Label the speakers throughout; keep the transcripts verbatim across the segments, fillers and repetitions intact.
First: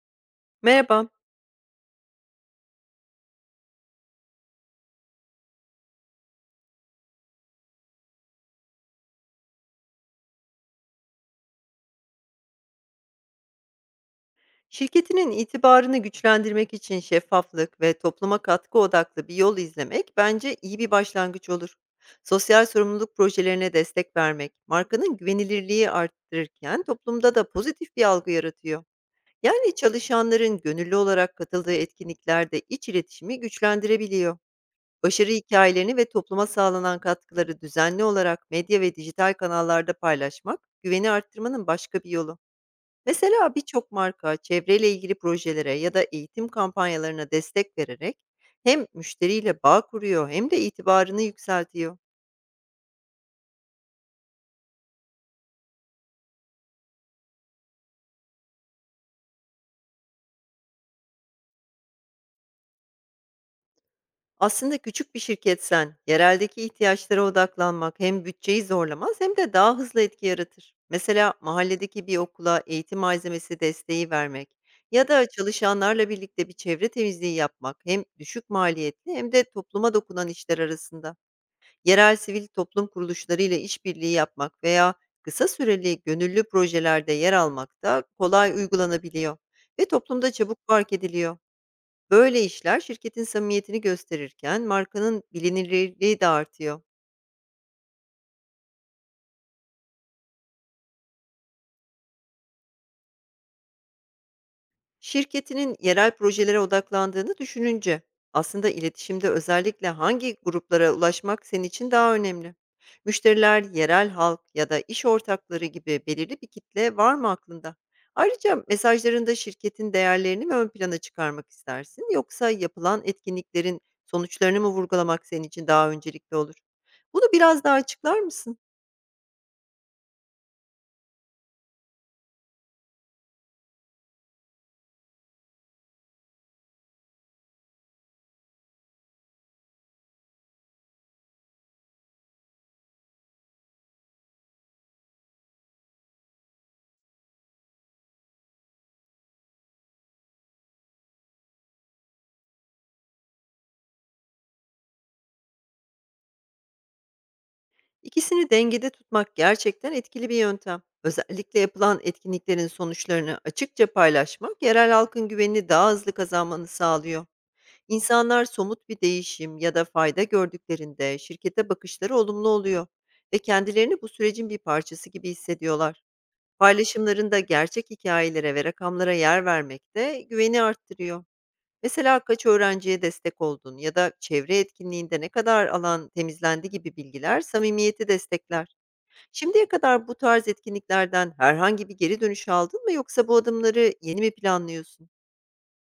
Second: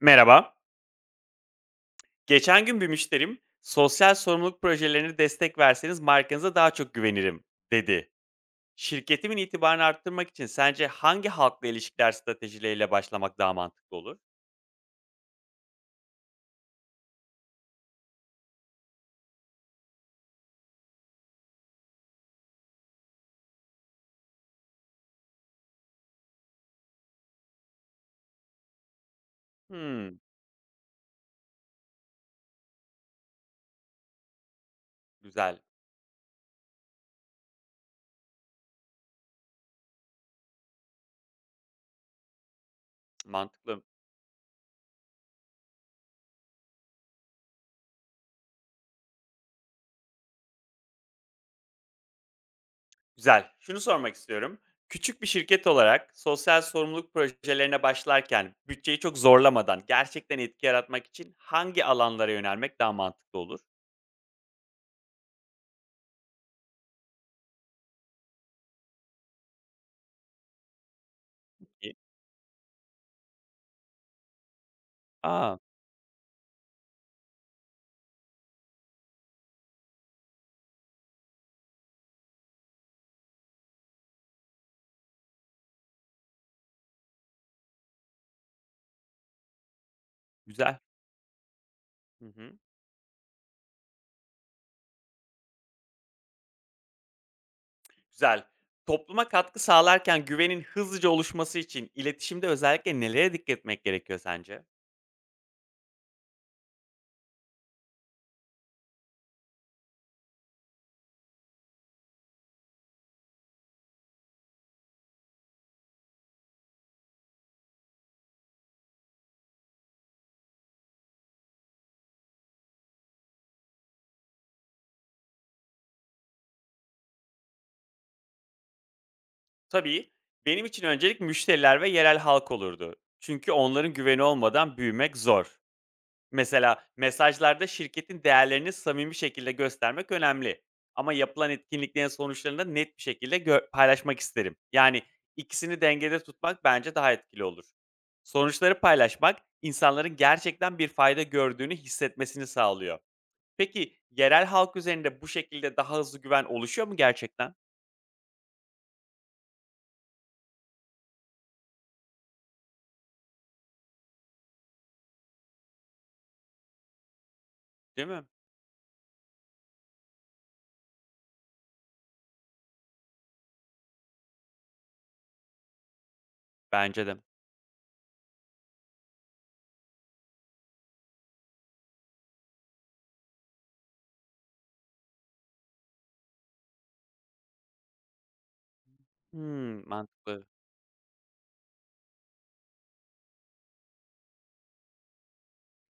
Speaker 1: Merhaba.
Speaker 2: Merhaba.
Speaker 1: Geçen gün bir müşterim, "Sosyal sorumluluk projelerine destek verseniz markanıza daha çok güvenirim," dedi. Şirketimin itibarını arttırmak için sence hangi halkla ilişkiler stratejileriyle başlamak daha mantıklı olur?
Speaker 2: Şirketinin itibarını güçlendirmek için şeffaflık ve topluma katkı odaklı bir yol izlemek bence iyi bir başlangıç olur. Sosyal sorumluluk projelerine destek vermek, markanın güvenilirliği arttırırken toplumda da pozitif bir algı yaratıyor. Yani
Speaker 1: Hmm,
Speaker 2: çalışanların gönüllü olarak katıldığı etkinliklerde iç iletişimi güçlendirebiliyor. Başarı
Speaker 1: güzel,
Speaker 2: hikayelerini ve topluma sağlanan katkıları düzenli olarak medya ve dijital kanallarda paylaşmak, güveni arttırmanın başka bir yolu. Mesela
Speaker 1: mantıklı.
Speaker 2: birçok marka çevreyle ilgili projelere ya da eğitim kampanyalarına destek vererek hem müşteriyle bağ kuruyor hem de itibarını yükseltiyor.
Speaker 1: Güzel. Şunu sormak istiyorum. Küçük bir şirket olarak sosyal sorumluluk projelerine başlarken bütçeyi çok zorlamadan gerçekten etki yaratmak için hangi alanlara yönelmek daha mantıklı olur?
Speaker 2: Aslında küçük bir şirketsen yereldeki ihtiyaçlara odaklanmak hem bütçeyi zorlamaz hem de daha hızlı etki yaratır. Mesela
Speaker 1: E,
Speaker 2: mahalledeki bir okula eğitim malzemesi desteği vermek ya da
Speaker 1: Aa,
Speaker 2: çalışanlarla birlikte bir çevre temizliği yapmak hem düşük maliyetli hem de topluma dokunan işler arasında. Yerel sivil toplum kuruluşları ile işbirliği yapmak veya kısa süreli gönüllü projelerde yer almak da kolay uygulanabiliyor ve toplumda çabuk
Speaker 1: güzel.
Speaker 2: fark ediliyor.
Speaker 1: Hı
Speaker 2: Böyle
Speaker 1: hı.
Speaker 2: işler şirketin samimiyetini gösterirken markanın bilinirliği de artıyor.
Speaker 1: Güzel. Topluma katkı sağlarken güvenin hızlıca oluşması için iletişimde özellikle nelere dikkat etmek gerekiyor sence?
Speaker 2: Şirketinin yerel projelere odaklandığını düşününce aslında iletişimde özellikle hangi gruplara ulaşmak senin için daha önemli? Müşteriler, yerel halk ya da iş ortakları gibi belirli bir kitle var mı aklında? Ayrıca mesajlarında şirketin değerlerini mi ön plana çıkarmak istersin, yoksa yapılan etkinliklerin sonuçlarını mı vurgulamak senin için daha öncelikli olur? Bunu biraz daha açıklar mısın?
Speaker 1: Tabii, benim için öncelik müşteriler ve yerel halk olurdu. Çünkü onların güveni olmadan büyümek zor. Mesela mesajlarda şirketin değerlerini samimi şekilde göstermek önemli. Ama yapılan etkinliklerin sonuçlarını da net bir şekilde gö- paylaşmak isterim. Yani ikisini dengede tutmak bence daha etkili olur. Sonuçları paylaşmak insanların gerçekten bir fayda gördüğünü hissetmesini sağlıyor. Peki, yerel halk üzerinde bu şekilde daha hızlı güven oluşuyor mu gerçekten?
Speaker 2: İkisini dengede tutmak gerçekten etkili bir yöntem. Özellikle yapılan etkinliklerin sonuçlarını açıkça paylaşmak yerel halkın güvenini daha hızlı kazanmanı sağlıyor.
Speaker 1: Değil mi?
Speaker 2: İnsanlar somut bir değişim ya da fayda gördüklerinde şirkete bakışları olumlu oluyor ve kendilerini bu sürecin bir parçası gibi hissediyorlar.
Speaker 1: Bence de.
Speaker 2: Paylaşımlarında gerçek hikayelere ve rakamlara yer vermek de güveni arttırıyor. Mesela kaç öğrenciye destek oldun ya da çevre etkinliğinde ne kadar alan temizlendi gibi bilgiler samimiyeti destekler. Şimdiye
Speaker 1: Hımm,
Speaker 2: kadar bu
Speaker 1: mantıklı.
Speaker 2: tarz etkinliklerden herhangi bir geri dönüş aldın mı, yoksa bu adımları yeni mi planlıyorsun?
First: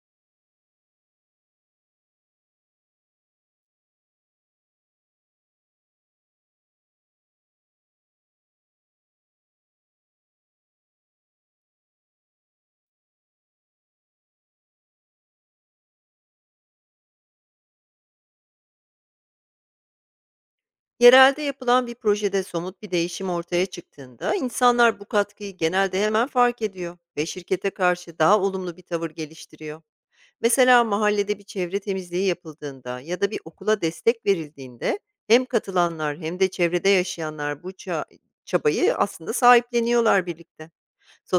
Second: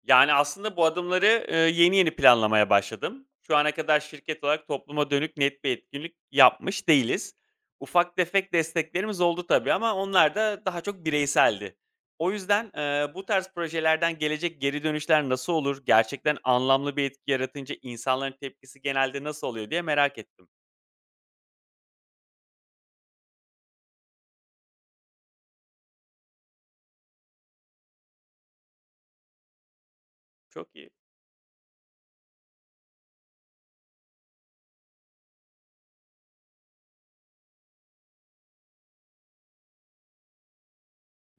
Speaker 1: Yani, aslında bu adımları, eee, yeni yeni planlamaya başladım. Şu ana kadar şirket olarak topluma dönük net bir etkinlik yapmış değiliz. Ufak tefek desteklerimiz oldu tabii, ama onlar da daha çok bireyseldi. O yüzden, eee, bu tarz projelerden gelecek geri dönüşler nasıl olur? Gerçekten anlamlı bir etki yaratınca insanların tepkisi genelde nasıl oluyor diye merak ettim.
Speaker 2: Yerelde yapılan bir projede somut bir değişim ortaya çıktığında insanlar bu katkıyı genelde hemen fark ediyor ve şirkete karşı daha olumlu bir tavır geliştiriyor.
Speaker 1: Çok
Speaker 2: Mesela
Speaker 1: iyi,
Speaker 2: mahallede bir çevre temizliği yapıldığında ya da bir okula destek verildiğinde hem katılanlar hem de çevrede yaşayanlar bu ça- çabayı aslında sahipleniyorlar birlikte.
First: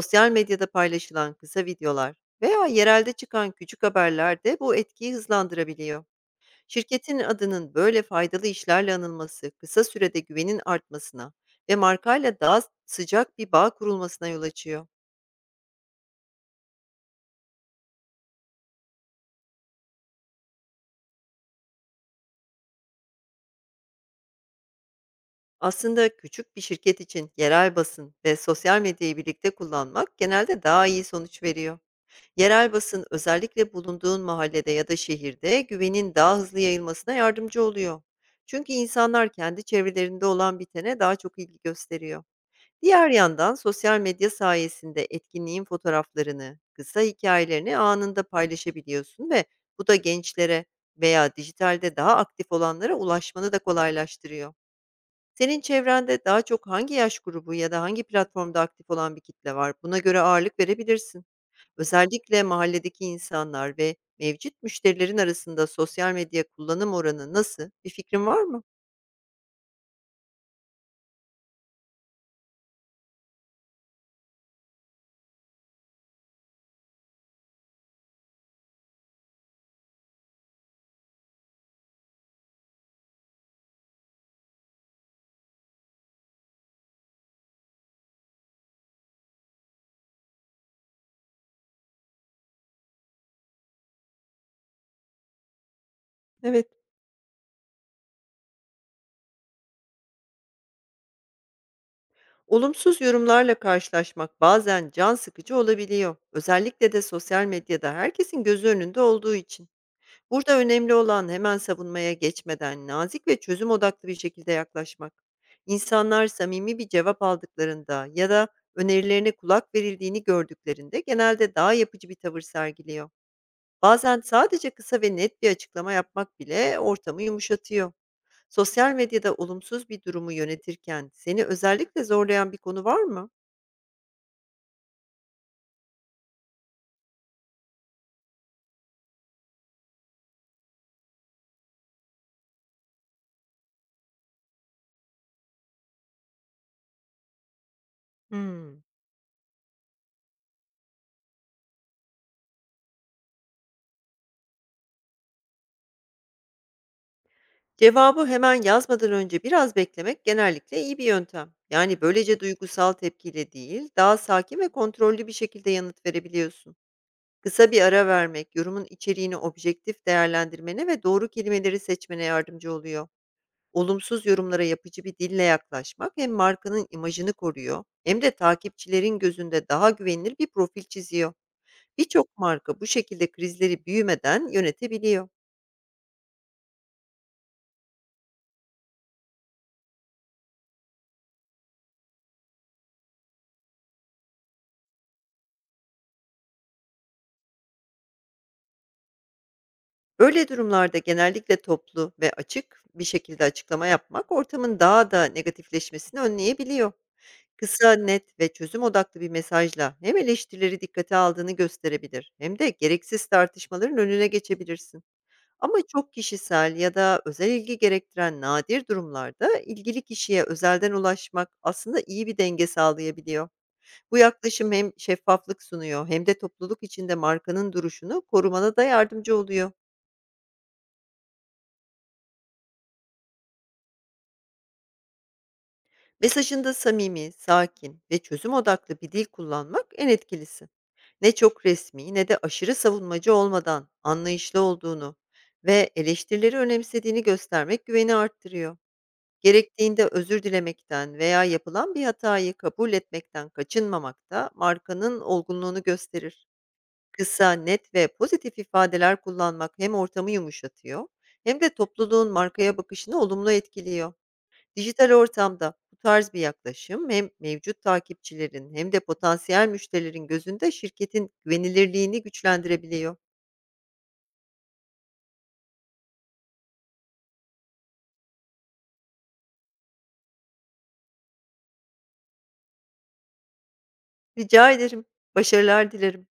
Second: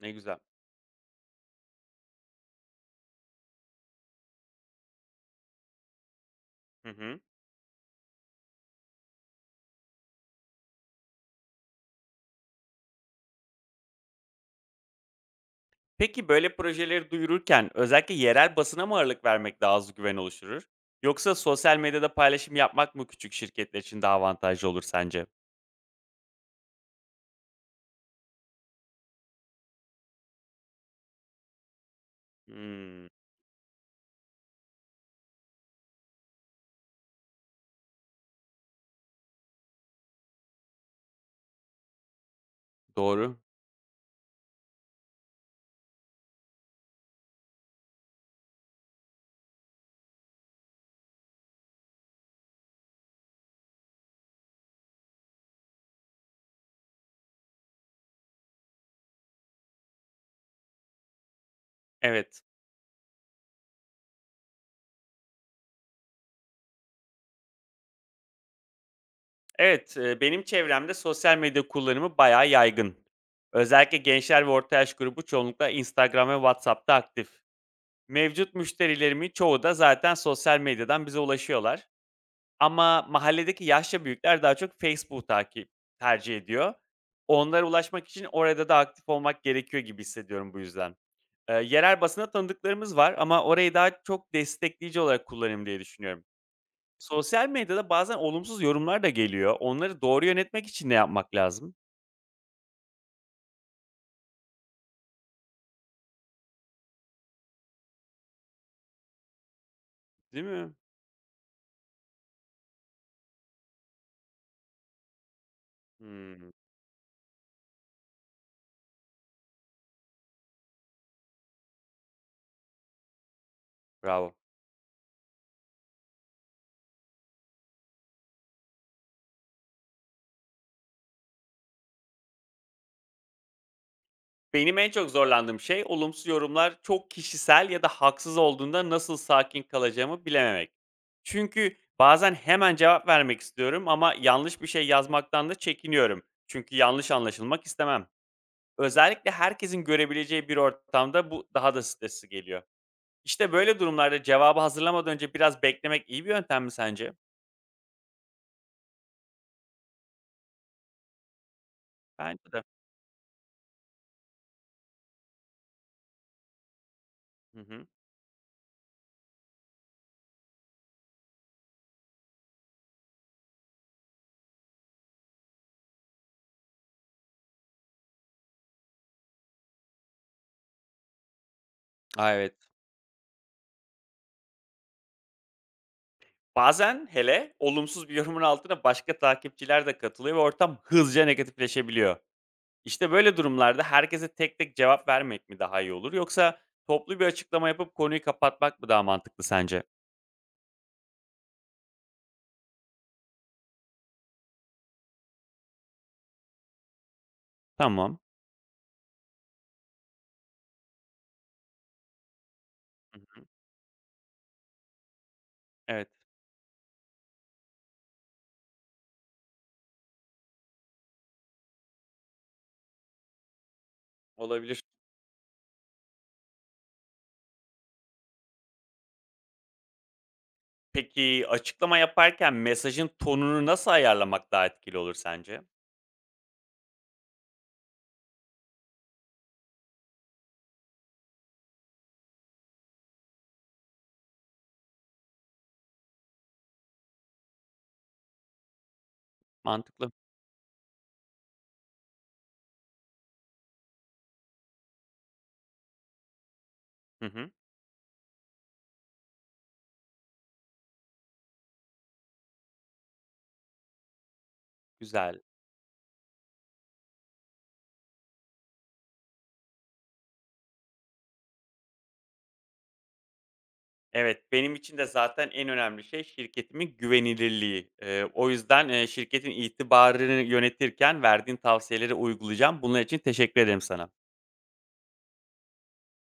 Speaker 1: ne güzel.
Speaker 2: medyada paylaşılan kısa videolar veya yerelde çıkan küçük haberler de bu etkiyi hızlandırabiliyor.
Speaker 1: Hı
Speaker 2: Şirketin
Speaker 1: hı.
Speaker 2: adının böyle faydalı işlerle anılması kısa sürede güvenin artmasına ve markayla daha sıcak bir bağ kurulmasına yol açıyor.
Speaker 1: Peki böyle projeleri duyururken özellikle yerel basına mı ağırlık vermek daha az güven oluşturur? Yoksa sosyal medyada paylaşım yapmak mı küçük şirketler için daha avantajlı olur sence?
Speaker 2: Aslında küçük bir şirket için yerel basın ve sosyal medyayı birlikte kullanmak genelde daha iyi sonuç veriyor. Yerel basın
Speaker 1: Hmm,
Speaker 2: özellikle bulunduğun mahallede ya da şehirde güvenin daha hızlı yayılmasına yardımcı oluyor. Çünkü insanlar kendi çevrelerinde olan bitene daha çok ilgi gösteriyor. Diğer
Speaker 1: doğru.
Speaker 2: yandan sosyal medya sayesinde etkinliğin fotoğraflarını, kısa hikayelerini anında paylaşabiliyorsun ve bu da gençlere veya dijitalde daha aktif olanlara ulaşmanı da kolaylaştırıyor. Senin çevrende daha çok hangi yaş grubu ya da hangi platformda aktif olan bir kitle var? Buna göre ağırlık verebilirsin.
Speaker 1: Evet.
Speaker 2: Özellikle mahalledeki insanlar ve mevcut müşterilerin arasında sosyal medya kullanım oranı nasıl? Bir fikrin var mı?
Speaker 1: Evet, e, benim çevremde sosyal medya kullanımı bayağı yaygın. Özellikle gençler ve orta yaş grubu çoğunlukla Instagram ve WhatsApp'ta aktif. Mevcut müşterilerimin çoğu da zaten sosyal medyadan bize ulaşıyorlar. Ama mahalledeki yaşça büyükler daha çok Facebook takip tercih ediyor. Onlara ulaşmak için orada da aktif olmak gerekiyor gibi hissediyorum bu yüzden. Eee, yerel basına tanıdıklarımız var ama orayı daha çok destekleyici olarak kullanayım diye düşünüyorum.
Speaker 2: Evet.
Speaker 1: Sosyal medyada bazen olumsuz yorumlar da geliyor. Onları doğru yönetmek için ne yapmak lazım?
Speaker 2: Olumsuz yorumlarla karşılaşmak bazen can sıkıcı olabiliyor. Özellikle de sosyal medyada herkesin gözü önünde olduğu için.
Speaker 1: Değil
Speaker 2: Burada
Speaker 1: mi?
Speaker 2: önemli olan hemen savunmaya geçmeden nazik ve çözüm odaklı bir şekilde yaklaşmak. İnsanlar
Speaker 1: Hımm,
Speaker 2: samimi bir cevap aldıklarında ya da önerilerine kulak verildiğini gördüklerinde genelde daha yapıcı bir tavır sergiliyor. Bazen
Speaker 1: bravo.
Speaker 2: sadece kısa ve net bir açıklama yapmak bile ortamı yumuşatıyor. Sosyal medyada olumsuz bir durumu yönetirken seni özellikle zorlayan bir konu var mı?
Speaker 1: Benim en çok zorlandığım şey, olumsuz yorumlar çok kişisel ya da haksız olduğunda nasıl sakin kalacağımı bilememek. Çünkü bazen hemen cevap vermek istiyorum ama yanlış bir şey yazmaktan da çekiniyorum. Çünkü yanlış anlaşılmak istemem.
Speaker 2: Hmm.
Speaker 1: Özellikle herkesin görebileceği bir ortamda bu daha da stresli geliyor. İşte böyle durumlarda cevabı hazırlamadan önce biraz beklemek iyi bir yöntem mi sence?
Speaker 2: Cevabı hemen yazmadan önce biraz beklemek genellikle iyi bir yöntem. Yani böylece
Speaker 1: Bence de.
Speaker 2: duygusal tepkiyle değil, daha sakin ve kontrollü bir şekilde yanıt verebiliyorsun.
Speaker 1: Hı
Speaker 2: Kısa bir
Speaker 1: hı.
Speaker 2: ara vermek, yorumun içeriğini objektif değerlendirmene ve doğru kelimeleri seçmene yardımcı oluyor. Olumsuz yorumlara yapıcı bir dille yaklaşmak hem markanın imajını koruyor hem de takipçilerin gözünde daha güvenilir bir profil çiziyor.
Speaker 1: Aa,
Speaker 2: Birçok
Speaker 1: evet.
Speaker 2: marka bu şekilde krizleri büyümeden yönetebiliyor.
Speaker 1: Bazen hele olumsuz bir yorumun altına başka takipçiler de katılıyor ve ortam hızlıca negatifleşebiliyor. İşte böyle durumlarda herkese tek tek cevap vermek mi daha iyi olur, yoksa toplu bir açıklama yapıp konuyu kapatmak mı daha mantıklı sence?
Speaker 2: Böyle durumlarda genellikle toplu ve açık bir şekilde açıklama yapmak ortamın daha da negatifleşmesini önleyebiliyor. Kısa,
Speaker 1: Tamam.
Speaker 2: net ve çözüm odaklı bir mesajla hem eleştirileri dikkate aldığını gösterebilir hem de
Speaker 1: Hı
Speaker 2: gereksiz
Speaker 1: hı.
Speaker 2: tartışmaların önüne geçebilirsin. Ama
Speaker 1: Evet,
Speaker 2: çok kişisel ya da özel ilgi gerektiren nadir durumlarda ilgili kişiye özelden ulaşmak aslında iyi bir denge sağlayabiliyor. Bu yaklaşım
Speaker 1: olabilir.
Speaker 2: hem şeffaflık sunuyor hem de topluluk içinde markanın duruşunu korumana da yardımcı oluyor.
Speaker 1: Peki açıklama yaparken mesajın tonunu nasıl ayarlamak daha etkili olur sence?
Speaker 2: Mesajında samimi, sakin ve çözüm odaklı bir dil kullanmak en etkilisi. Ne çok resmi ne de aşırı savunmacı olmadan anlayışlı olduğunu ve eleştirileri önemsediğini göstermek güveni arttırıyor. Gerektiğinde
Speaker 1: Mantıklı.
Speaker 2: özür dilemekten veya yapılan bir hatayı kabul etmekten kaçınmamak da markanın olgunluğunu gösterir.
Speaker 1: Hı hı.
Speaker 2: Kısa, net ve pozitif ifadeler kullanmak hem ortamı yumuşatıyor hem de topluluğun markaya bakışını olumlu etkiliyor. Dijital
Speaker 1: Güzel.
Speaker 2: ortamda bu tarz bir yaklaşım hem mevcut takipçilerin hem de potansiyel müşterilerin gözünde şirketin güvenilirliğini güçlendirebiliyor.
Speaker 1: Evet, benim için de zaten en önemli şey şirketimin güvenilirliği. Eee, o yüzden, eee, şirketin itibarını yönetirken verdiğin tavsiyeleri uygulayacağım. Bunlar için teşekkür ederim sana.
Speaker 2: Rica ederim. Başarılar dilerim.